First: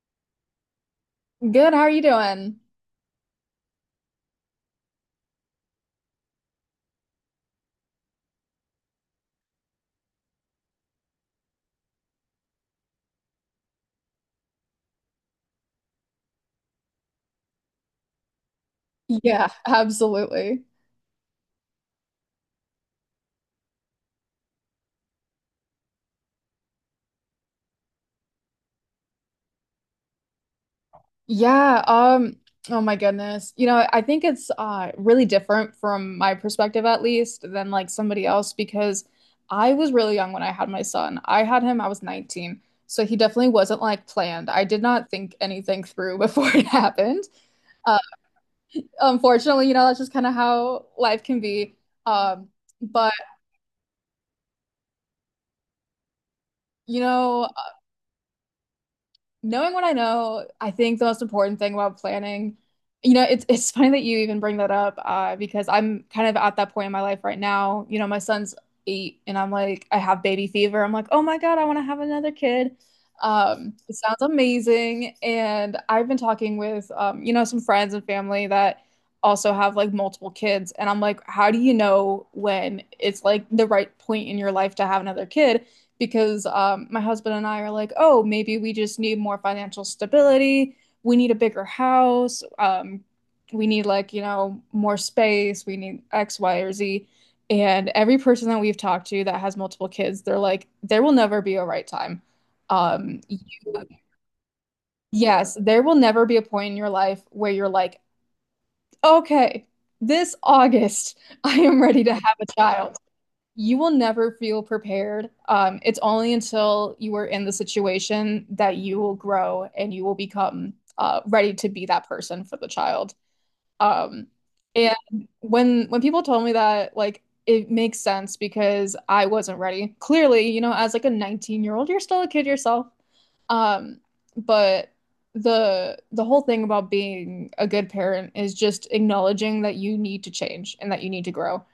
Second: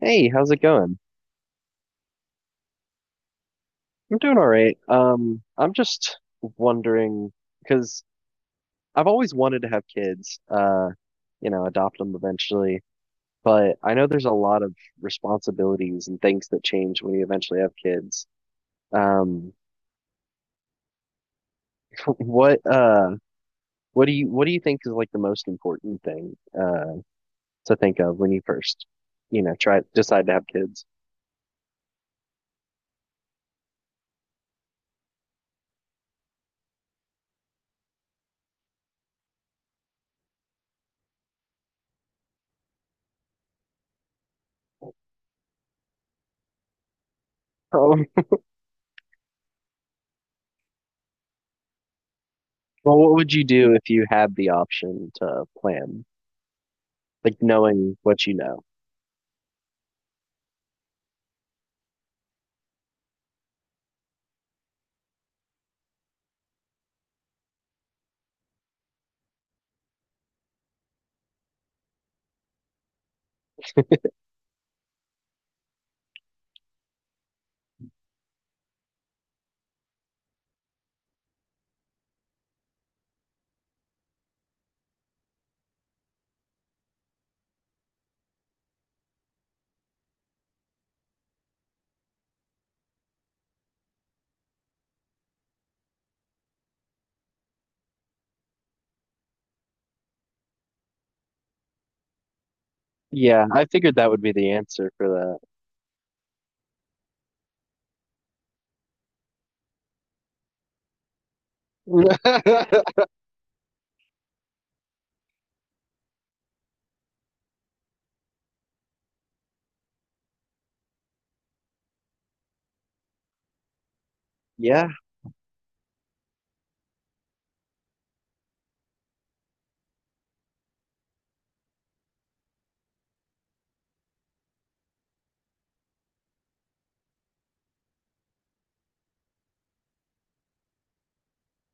Hey, how's it going? Good, how are you doing? I'm doing all right. I'm just wondering because I've always wanted to have kids, you know, adopt them eventually, but I know there's a lot of responsibilities and things that change when you eventually have kids. Yeah, Um, absolutely. what what do you think is like the most important thing to think of when you first, you know, try decide to have kids? Yeah, um, oh my goodness. You know, I think it's really different from my perspective at least than like somebody else because I was really young when I had my son. I had him, I was 19. So he definitely wasn't like planned. I did not think anything through before it happened. Uh, Um, Unfortunately, you know, that's just kind of how life can be. Um, well, but what would you do if you had the option to plan, You like know, knowing what you know? knowing what I know, I think the most important thing about planning, you know, it's funny that you even bring that up, because I'm kind of at that point in my life right now. You know, my son's eight, and I'm like, I have baby fever. I'm like, oh my God, I want to have another kid. It sounds amazing, and I've been talking with, you know, some friends and family that also have like multiple kids, and I'm like, how do you know when it's like the right point in your life to have another kid? Because my husband and I are like, oh, maybe we just need more financial stability. We need a bigger house. We need, like, you know, more space. We need X, Y, or Z. And every person that we've talked to that has multiple kids, they're like, there will never be a right time. Um, you, Yeah, I figured that would be the answer for yes, there will never be a point in your life where you're like, okay, this August, I am ready to have a that. child. You will never feel prepared. It's only until you are in the situation that you will grow and you will become ready to be that person for the child. Um, Yeah, and When people told me that, like it makes sense because I wasn't ready. Clearly, you know, as like a 19-year-old, you're still a kid yourself. Um, but The whole thing about being a good parent is just acknowledging that you need to change and that you need to grow.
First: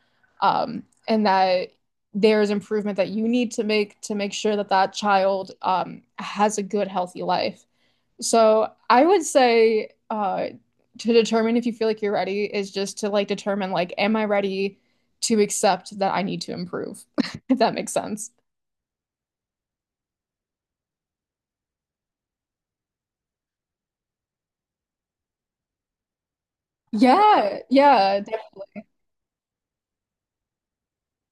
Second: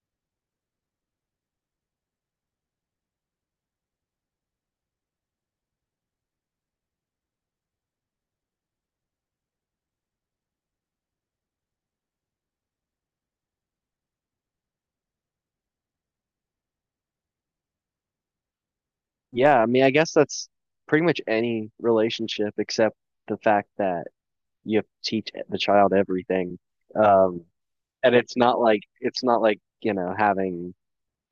And that there's improvement that you need to make sure that that child has a good, healthy life. So I would say to determine if you feel like you're ready is just to like determine like, am I ready to accept that I need to improve? If that makes sense. yeah. I mean, I guess that's pretty much any relationship except the fact that you have to teach the child everything. Um, Yeah, and yeah, it's not like, you know, having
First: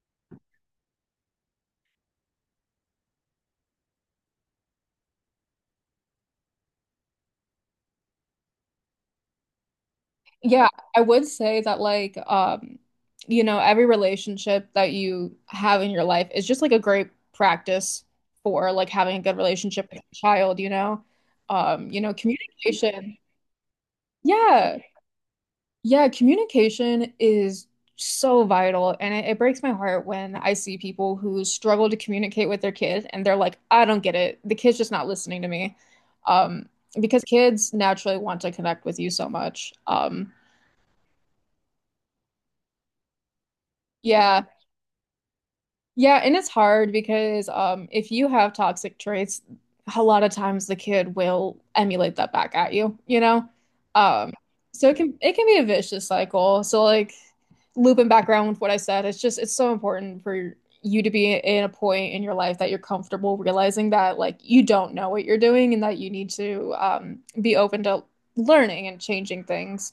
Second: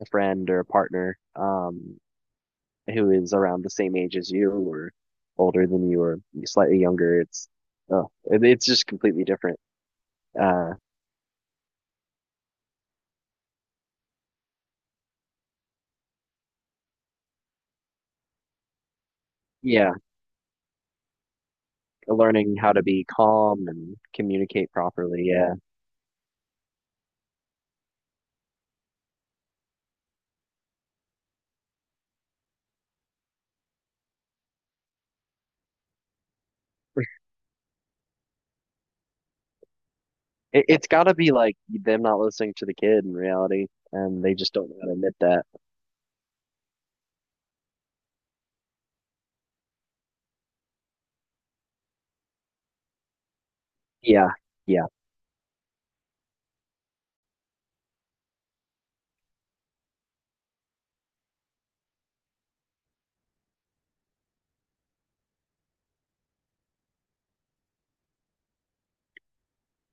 a friend or a partner who is around the same age as you or older than you or slightly younger. It's just completely different. Yeah, Uh, I would say that like you know every relationship that you have in your life is just like a great practice for like having a good relationship yeah, with a child, you know. You know, learning how to be communication. calm and communicate Yeah. properly. Yeah. Yeah, communication is so vital and it breaks my heart when I see people who struggle to communicate with their kid and they're like, I don't get it. The kid's just not listening to me. Um, because kids naturally want to connect with you so much. It's got to be like them not listening to the kid in reality, and they Yeah. just don't know how to admit that. Yeah, and it's hard because if you have toxic traits, a lot of times the kid will emulate that back at you, you know? Yeah, Um, yeah. so it can be a vicious cycle. So like looping back around with what I said, it's just it's so important for you to be in a point in your life that you're comfortable realizing that like you don't know what you're doing and that you need to be open to learning and changing things.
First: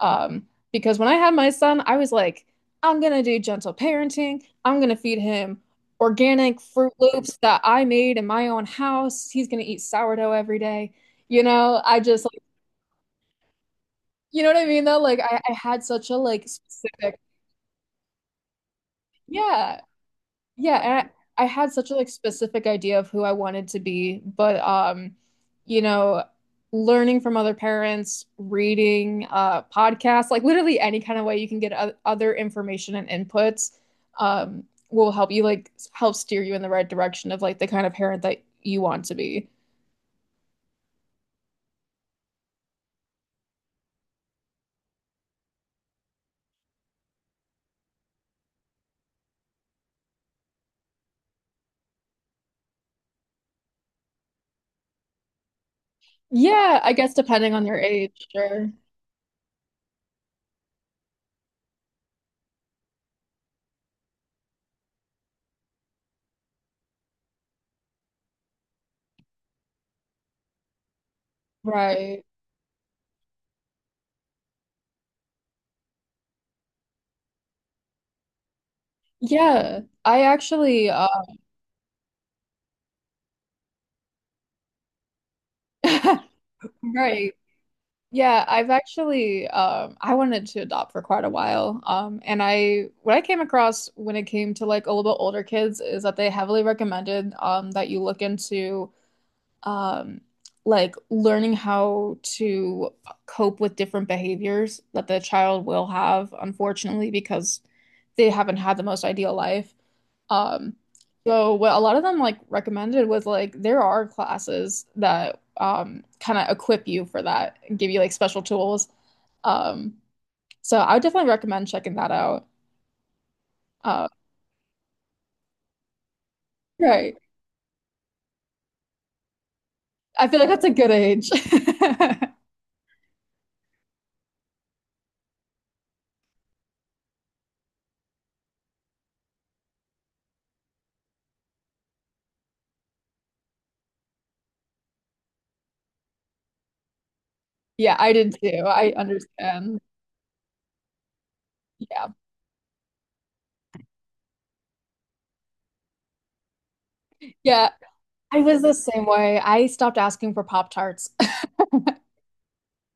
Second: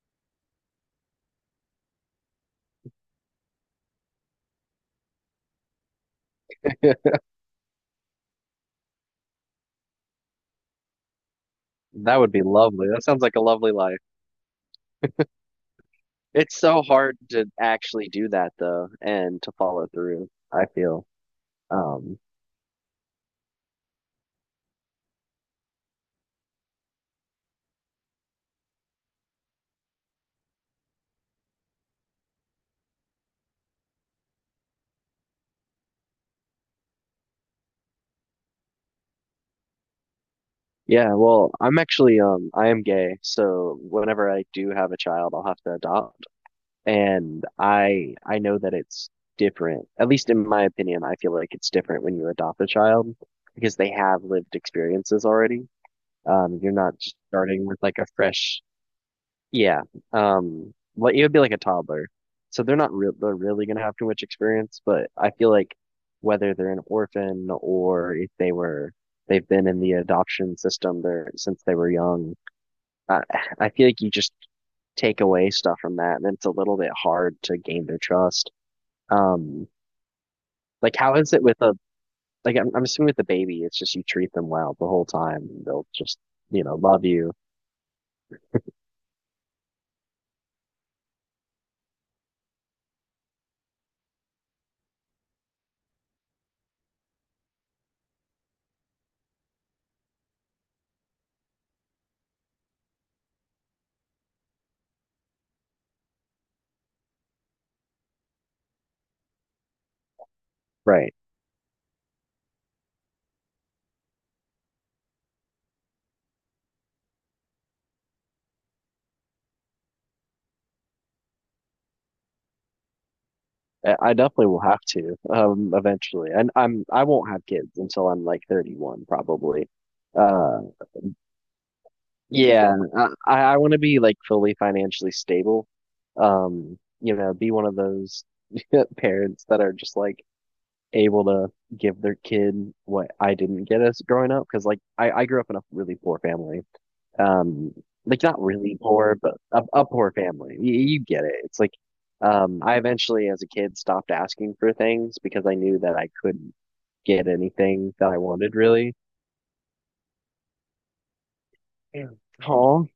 Because when I had my son, I was like, I'm gonna do gentle parenting. I'm gonna feed him organic Fruit Loops that I made in my own house. He's gonna eat sourdough every day. You know, I That just would like, be lovely. That sounds like a lovely life. you know what I mean though? Like I had such a like It's so hard specific, to actually do that though, and to yeah. follow through, I Yeah, feel. and I had such a like Um, specific idea of who I wanted to be, but you know, learning from other parents, reading podcasts, like literally any kind of way you can get o other information and inputs um will help you like help steer you in the right direction of like the kind of parent that you want to be. yeah, well, I'm actually I am gay, so whenever I do have a child, I'll have to adopt. And I know that it's different. At least in my opinion, I feel like it's different when you adopt a child because they have lived experiences already. You're Yeah, I not guess depending on starting your with like a age, fresh, sure. yeah. Well, it would be like a toddler, so they're not real. They're really gonna have too much experience, but I feel like whether they're an orphan or if they've been in the adoption system there since they were Right. young, I, I feel like you just take away stuff from that, and it's a little bit hard to gain their trust. Um, Yeah. I actually like how is it with a like I'm assuming with the baby, it's just you treat them well the whole time, and they'll just, you know, love you, right. Yeah, I've actually I wanted to adopt for quite a while. And I What I came across when it came to like a little bit older kids is that they heavily recommended that you look into um like learning how to cope with different behaviors that the child will have, unfortunately, because they haven't had the most ideal life. Um, right? so what a lot of them like recommended was like there are classes that kind of equip you for that and give you like special tools. Um, so I would definitely recommend checking that out. I Uh, I definitely will have to eventually. And I right. won't have kids until I'm like 31 probably. I feel like Uh that's a good age. yeah, I want to be like fully financially stable. You know, be one of those parents that are just like able to give their kid what I didn't get as growing up because like I grew up in a really poor family um Yeah, I like did not too. really I poor but understand. a poor family, you get it. It's like Yeah. I eventually as a kid stopped asking for things because I knew that I couldn't get Yeah. anything that I I wanted was the really. same way. I stopped asking for Pop Tarts. Yeah. Oh,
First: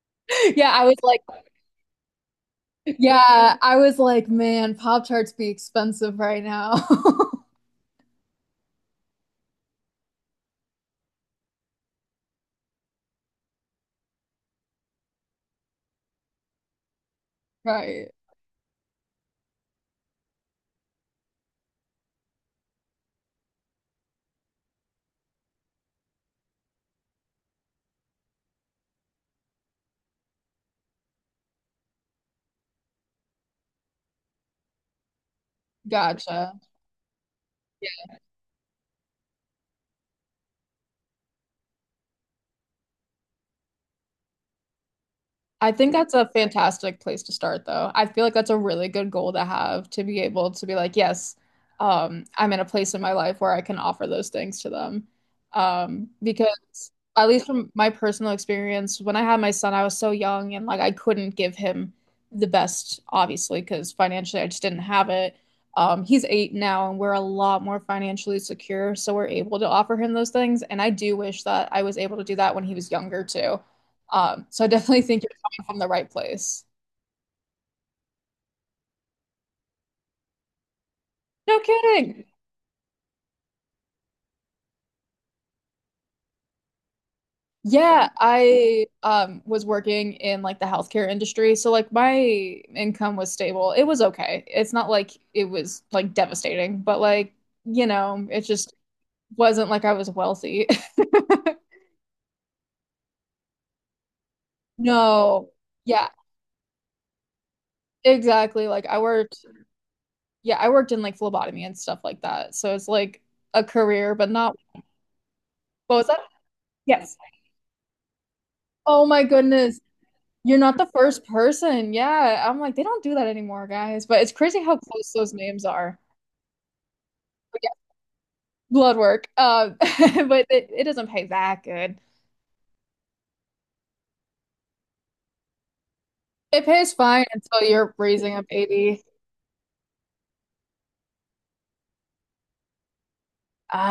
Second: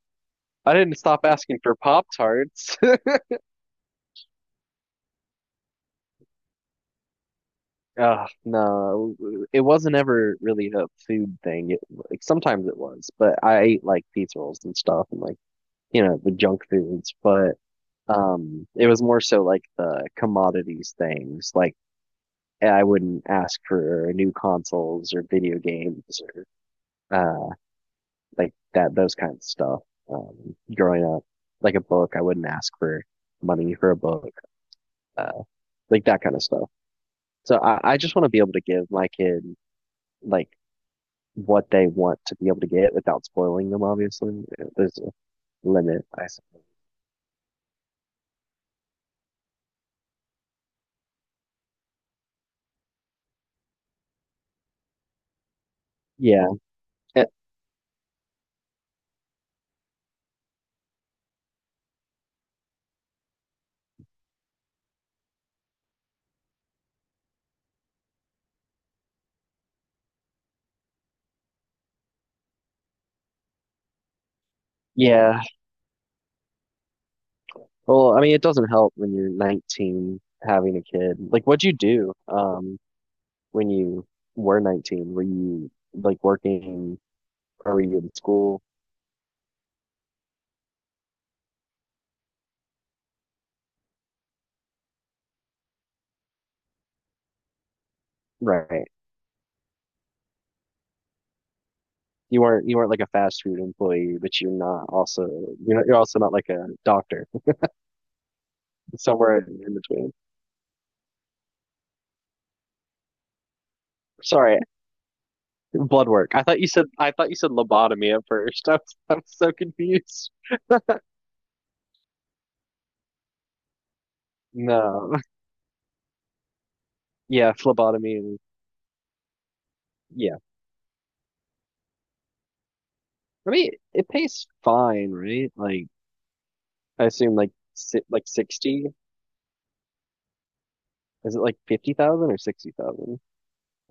Yeah, I I was didn't like, stop asking for Pop Tarts. yeah, I was like, man, Pop Tarts be expensive right now. No, it wasn't ever really a food thing. Like sometimes it was, but I ate like pizza rolls and stuff and like, you know, the junk foods. But Right. It was more so like the commodities, things like I wouldn't ask for new consoles or video games or uh like that, those kinds of stuff. Growing up, like a book, I wouldn't ask for money for a book, uh, like that kind of Gotcha. stuff. So I just want to be able to give my kid like what they want to be able to get without spoiling them. Obviously, there's a I think limit. that's I a s- fantastic place to start, though. I feel like that's a really good goal to have to be able to be like, yes, I'm in a place in my life where I can offer those things to them. Yeah. Because Eh, at least from my personal experience, when I had my son, I was so young and like I couldn't give him the best, obviously, because financially I just didn't have it. He's eight now and we're a lot more financially secure, so we're able to offer him those things. And I do wish that I was able to do that when he was younger too. So I definitely think yeah. from the right place. Well, I mean, it doesn't help when you're 19 having a kid. Like, No what'd you do? kidding. When you were 19? Were you like working or were you Yeah, in school? I was working in like the healthcare industry, so like my income was stable. It was okay. It's not like it was like devastating, but like, you know, it just Right. wasn't like I was wealthy. You weren't like a fast food employee, but you're not also No. you're not, you're Yeah, also not like a doctor. exactly. Somewhere in between. Yeah, I worked in like phlebotomy and stuff like that. So it's like a career, but not, Sorry, what was blood that? work. I Yes. thought you said lobotomy at first. Oh I'm my so goodness. confused. You're not the first person. Yeah. I'm like, they don't do that anymore, guys. But it's crazy how No. close those names are. Yeah, But yeah, phlebotomy and blood work. Yeah. but it doesn't pay that good. I mean, it pays fine, right? Like It pays I fine assume like until you're si like raising a 60. baby. Is it like 50,000 or 60,000?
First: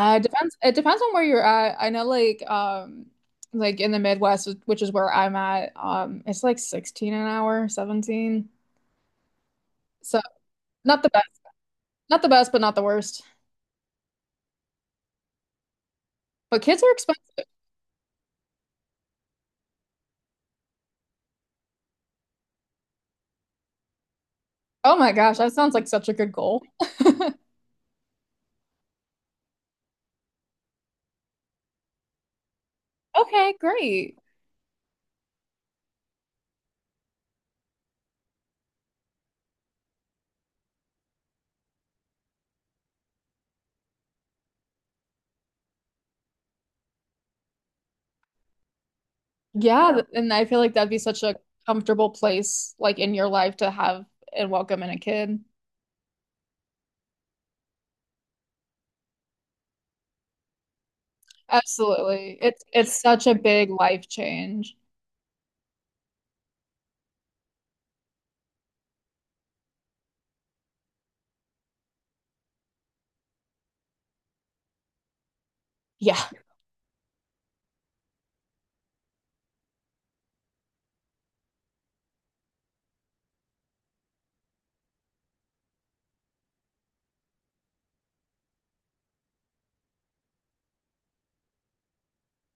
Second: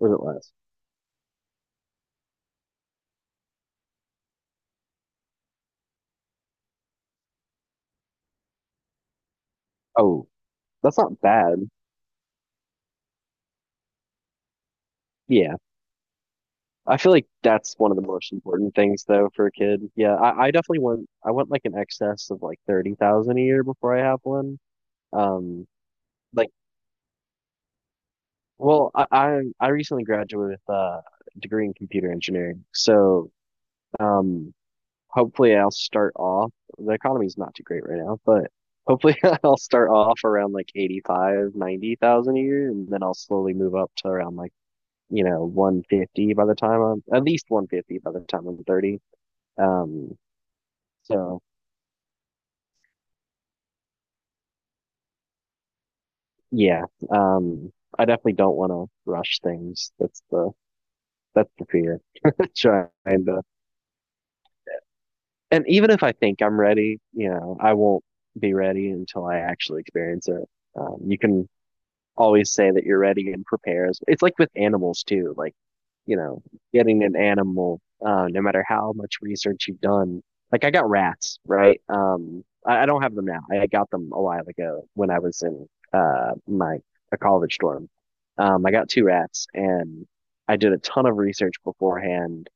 Or is It it less? depends. It depends on where you're at. I know, like in the Midwest, which is where I'm at, it's like 16 an hour, 17. So Oh, that's not the not best, bad. not the best, but not the worst. Yeah. But kids are I feel like expensive. that's one of the most important things though for a kid. Yeah, I definitely want I want like an excess of like 30,000 a year before I have one. Oh my gosh, that Um sounds like such a good like goal. well, I recently graduated with a degree in computer engineering. So, Okay, great. um hopefully I'll start off, the economy's not too great right now, but hopefully I'll start off around like 85, 90,000 a year, and then I'll slowly move up to around like, you know, 150 by the time I'm 30. Yeah, Um, and I feel like that'd be such a so comfortable place like in your life to have and welcome in a kid. yeah, um, I definitely don't want to rush things. That's the fear. Absolutely. It's Trying such a to, big life change. and even if I think I'm ready, you know, I won't be ready until I actually experience it. You can always say that you're ready and prepare. It's like with animals too, like, you Yeah, know, getting an animal, no matter how much research you've done. Like I got rats, right? I don't have them now. I got them a while ago when I was in my a college dorm. I got 2 rats and I did a ton of research beforehand,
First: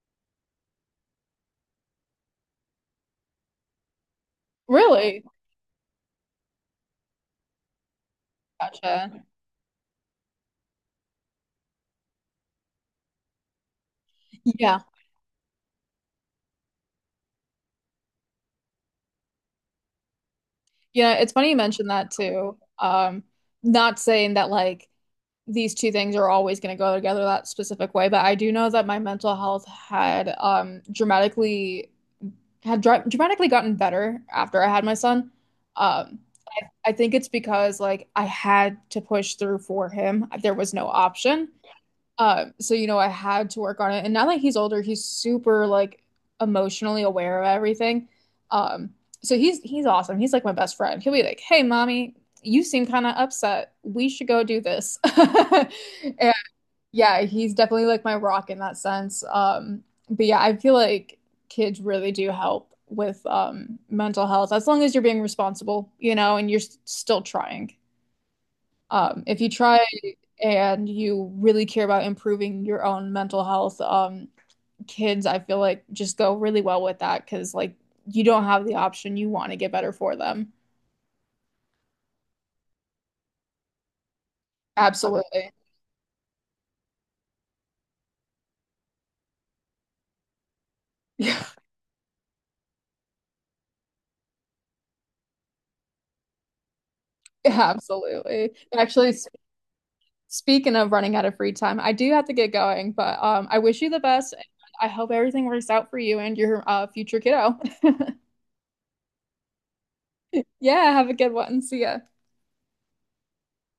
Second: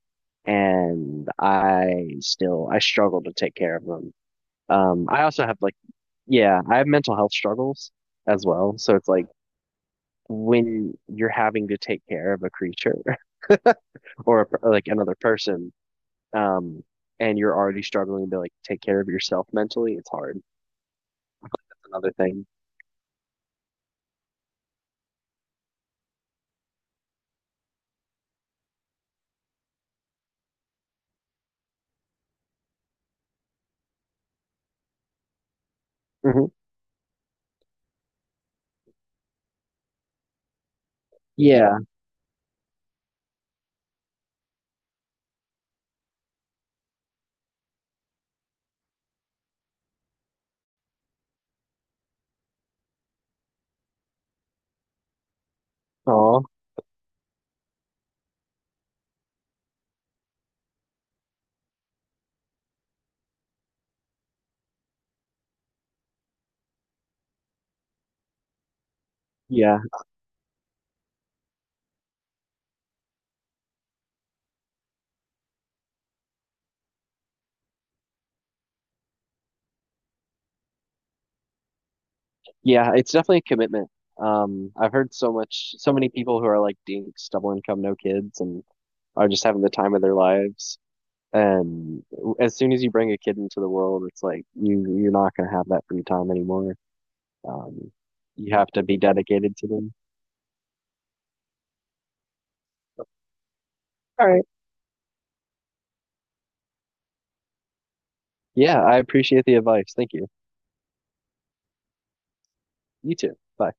and I still I struggle to take care of them. Really. I also have like, yeah, I have mental health struggles as well. So it's Gotcha. like when you're having to take care of a creature Yeah. like another person, um, and you're already struggling to like take care of yourself mentally, it's hard. Yeah, it's funny you mentioned that Another thing. too. Not saying that like these two things are always going to go together that specific way, but I do know that my mental health had dramatically had dra dramatically gotten better after I had my son. Um, Hmm. I think it's because like I had to push through for him. There was no option. Yeah. So you know, I had to work on it. And now that he's older, he's super like emotionally aware of everything. Um, so he's awesome. He's like my best friend. He'll be like, "Hey, mommy, you seem kind of upset. We should go do this." And Oh, yeah, he's definitely like my rock in that sense. But yeah, I feel like kids really do help with mental health as long as you're being responsible, you know, and you're still trying. If you try yeah. and you really care about improving your own mental health, kids, I feel like just go really well with that because like you don't have the option. You want to get better for them. Yeah. It's definitely a commitment. I've heard so Absolutely. much, so many people who are like dinks, double income, no kids, and are just having the time of their lives. And as soon as you bring a kid into the world, it's like you're not gonna have that free time anymore. Um, Absolutely. you have to be Actually, dedicated to them. Speaking of running out of free time, I do have to get going, but I wish you the All best. right. I hope everything works out for you and your future kiddo. Yeah, I appreciate the advice. Thank you. Yeah, have a good one. See ya. You too. Bye.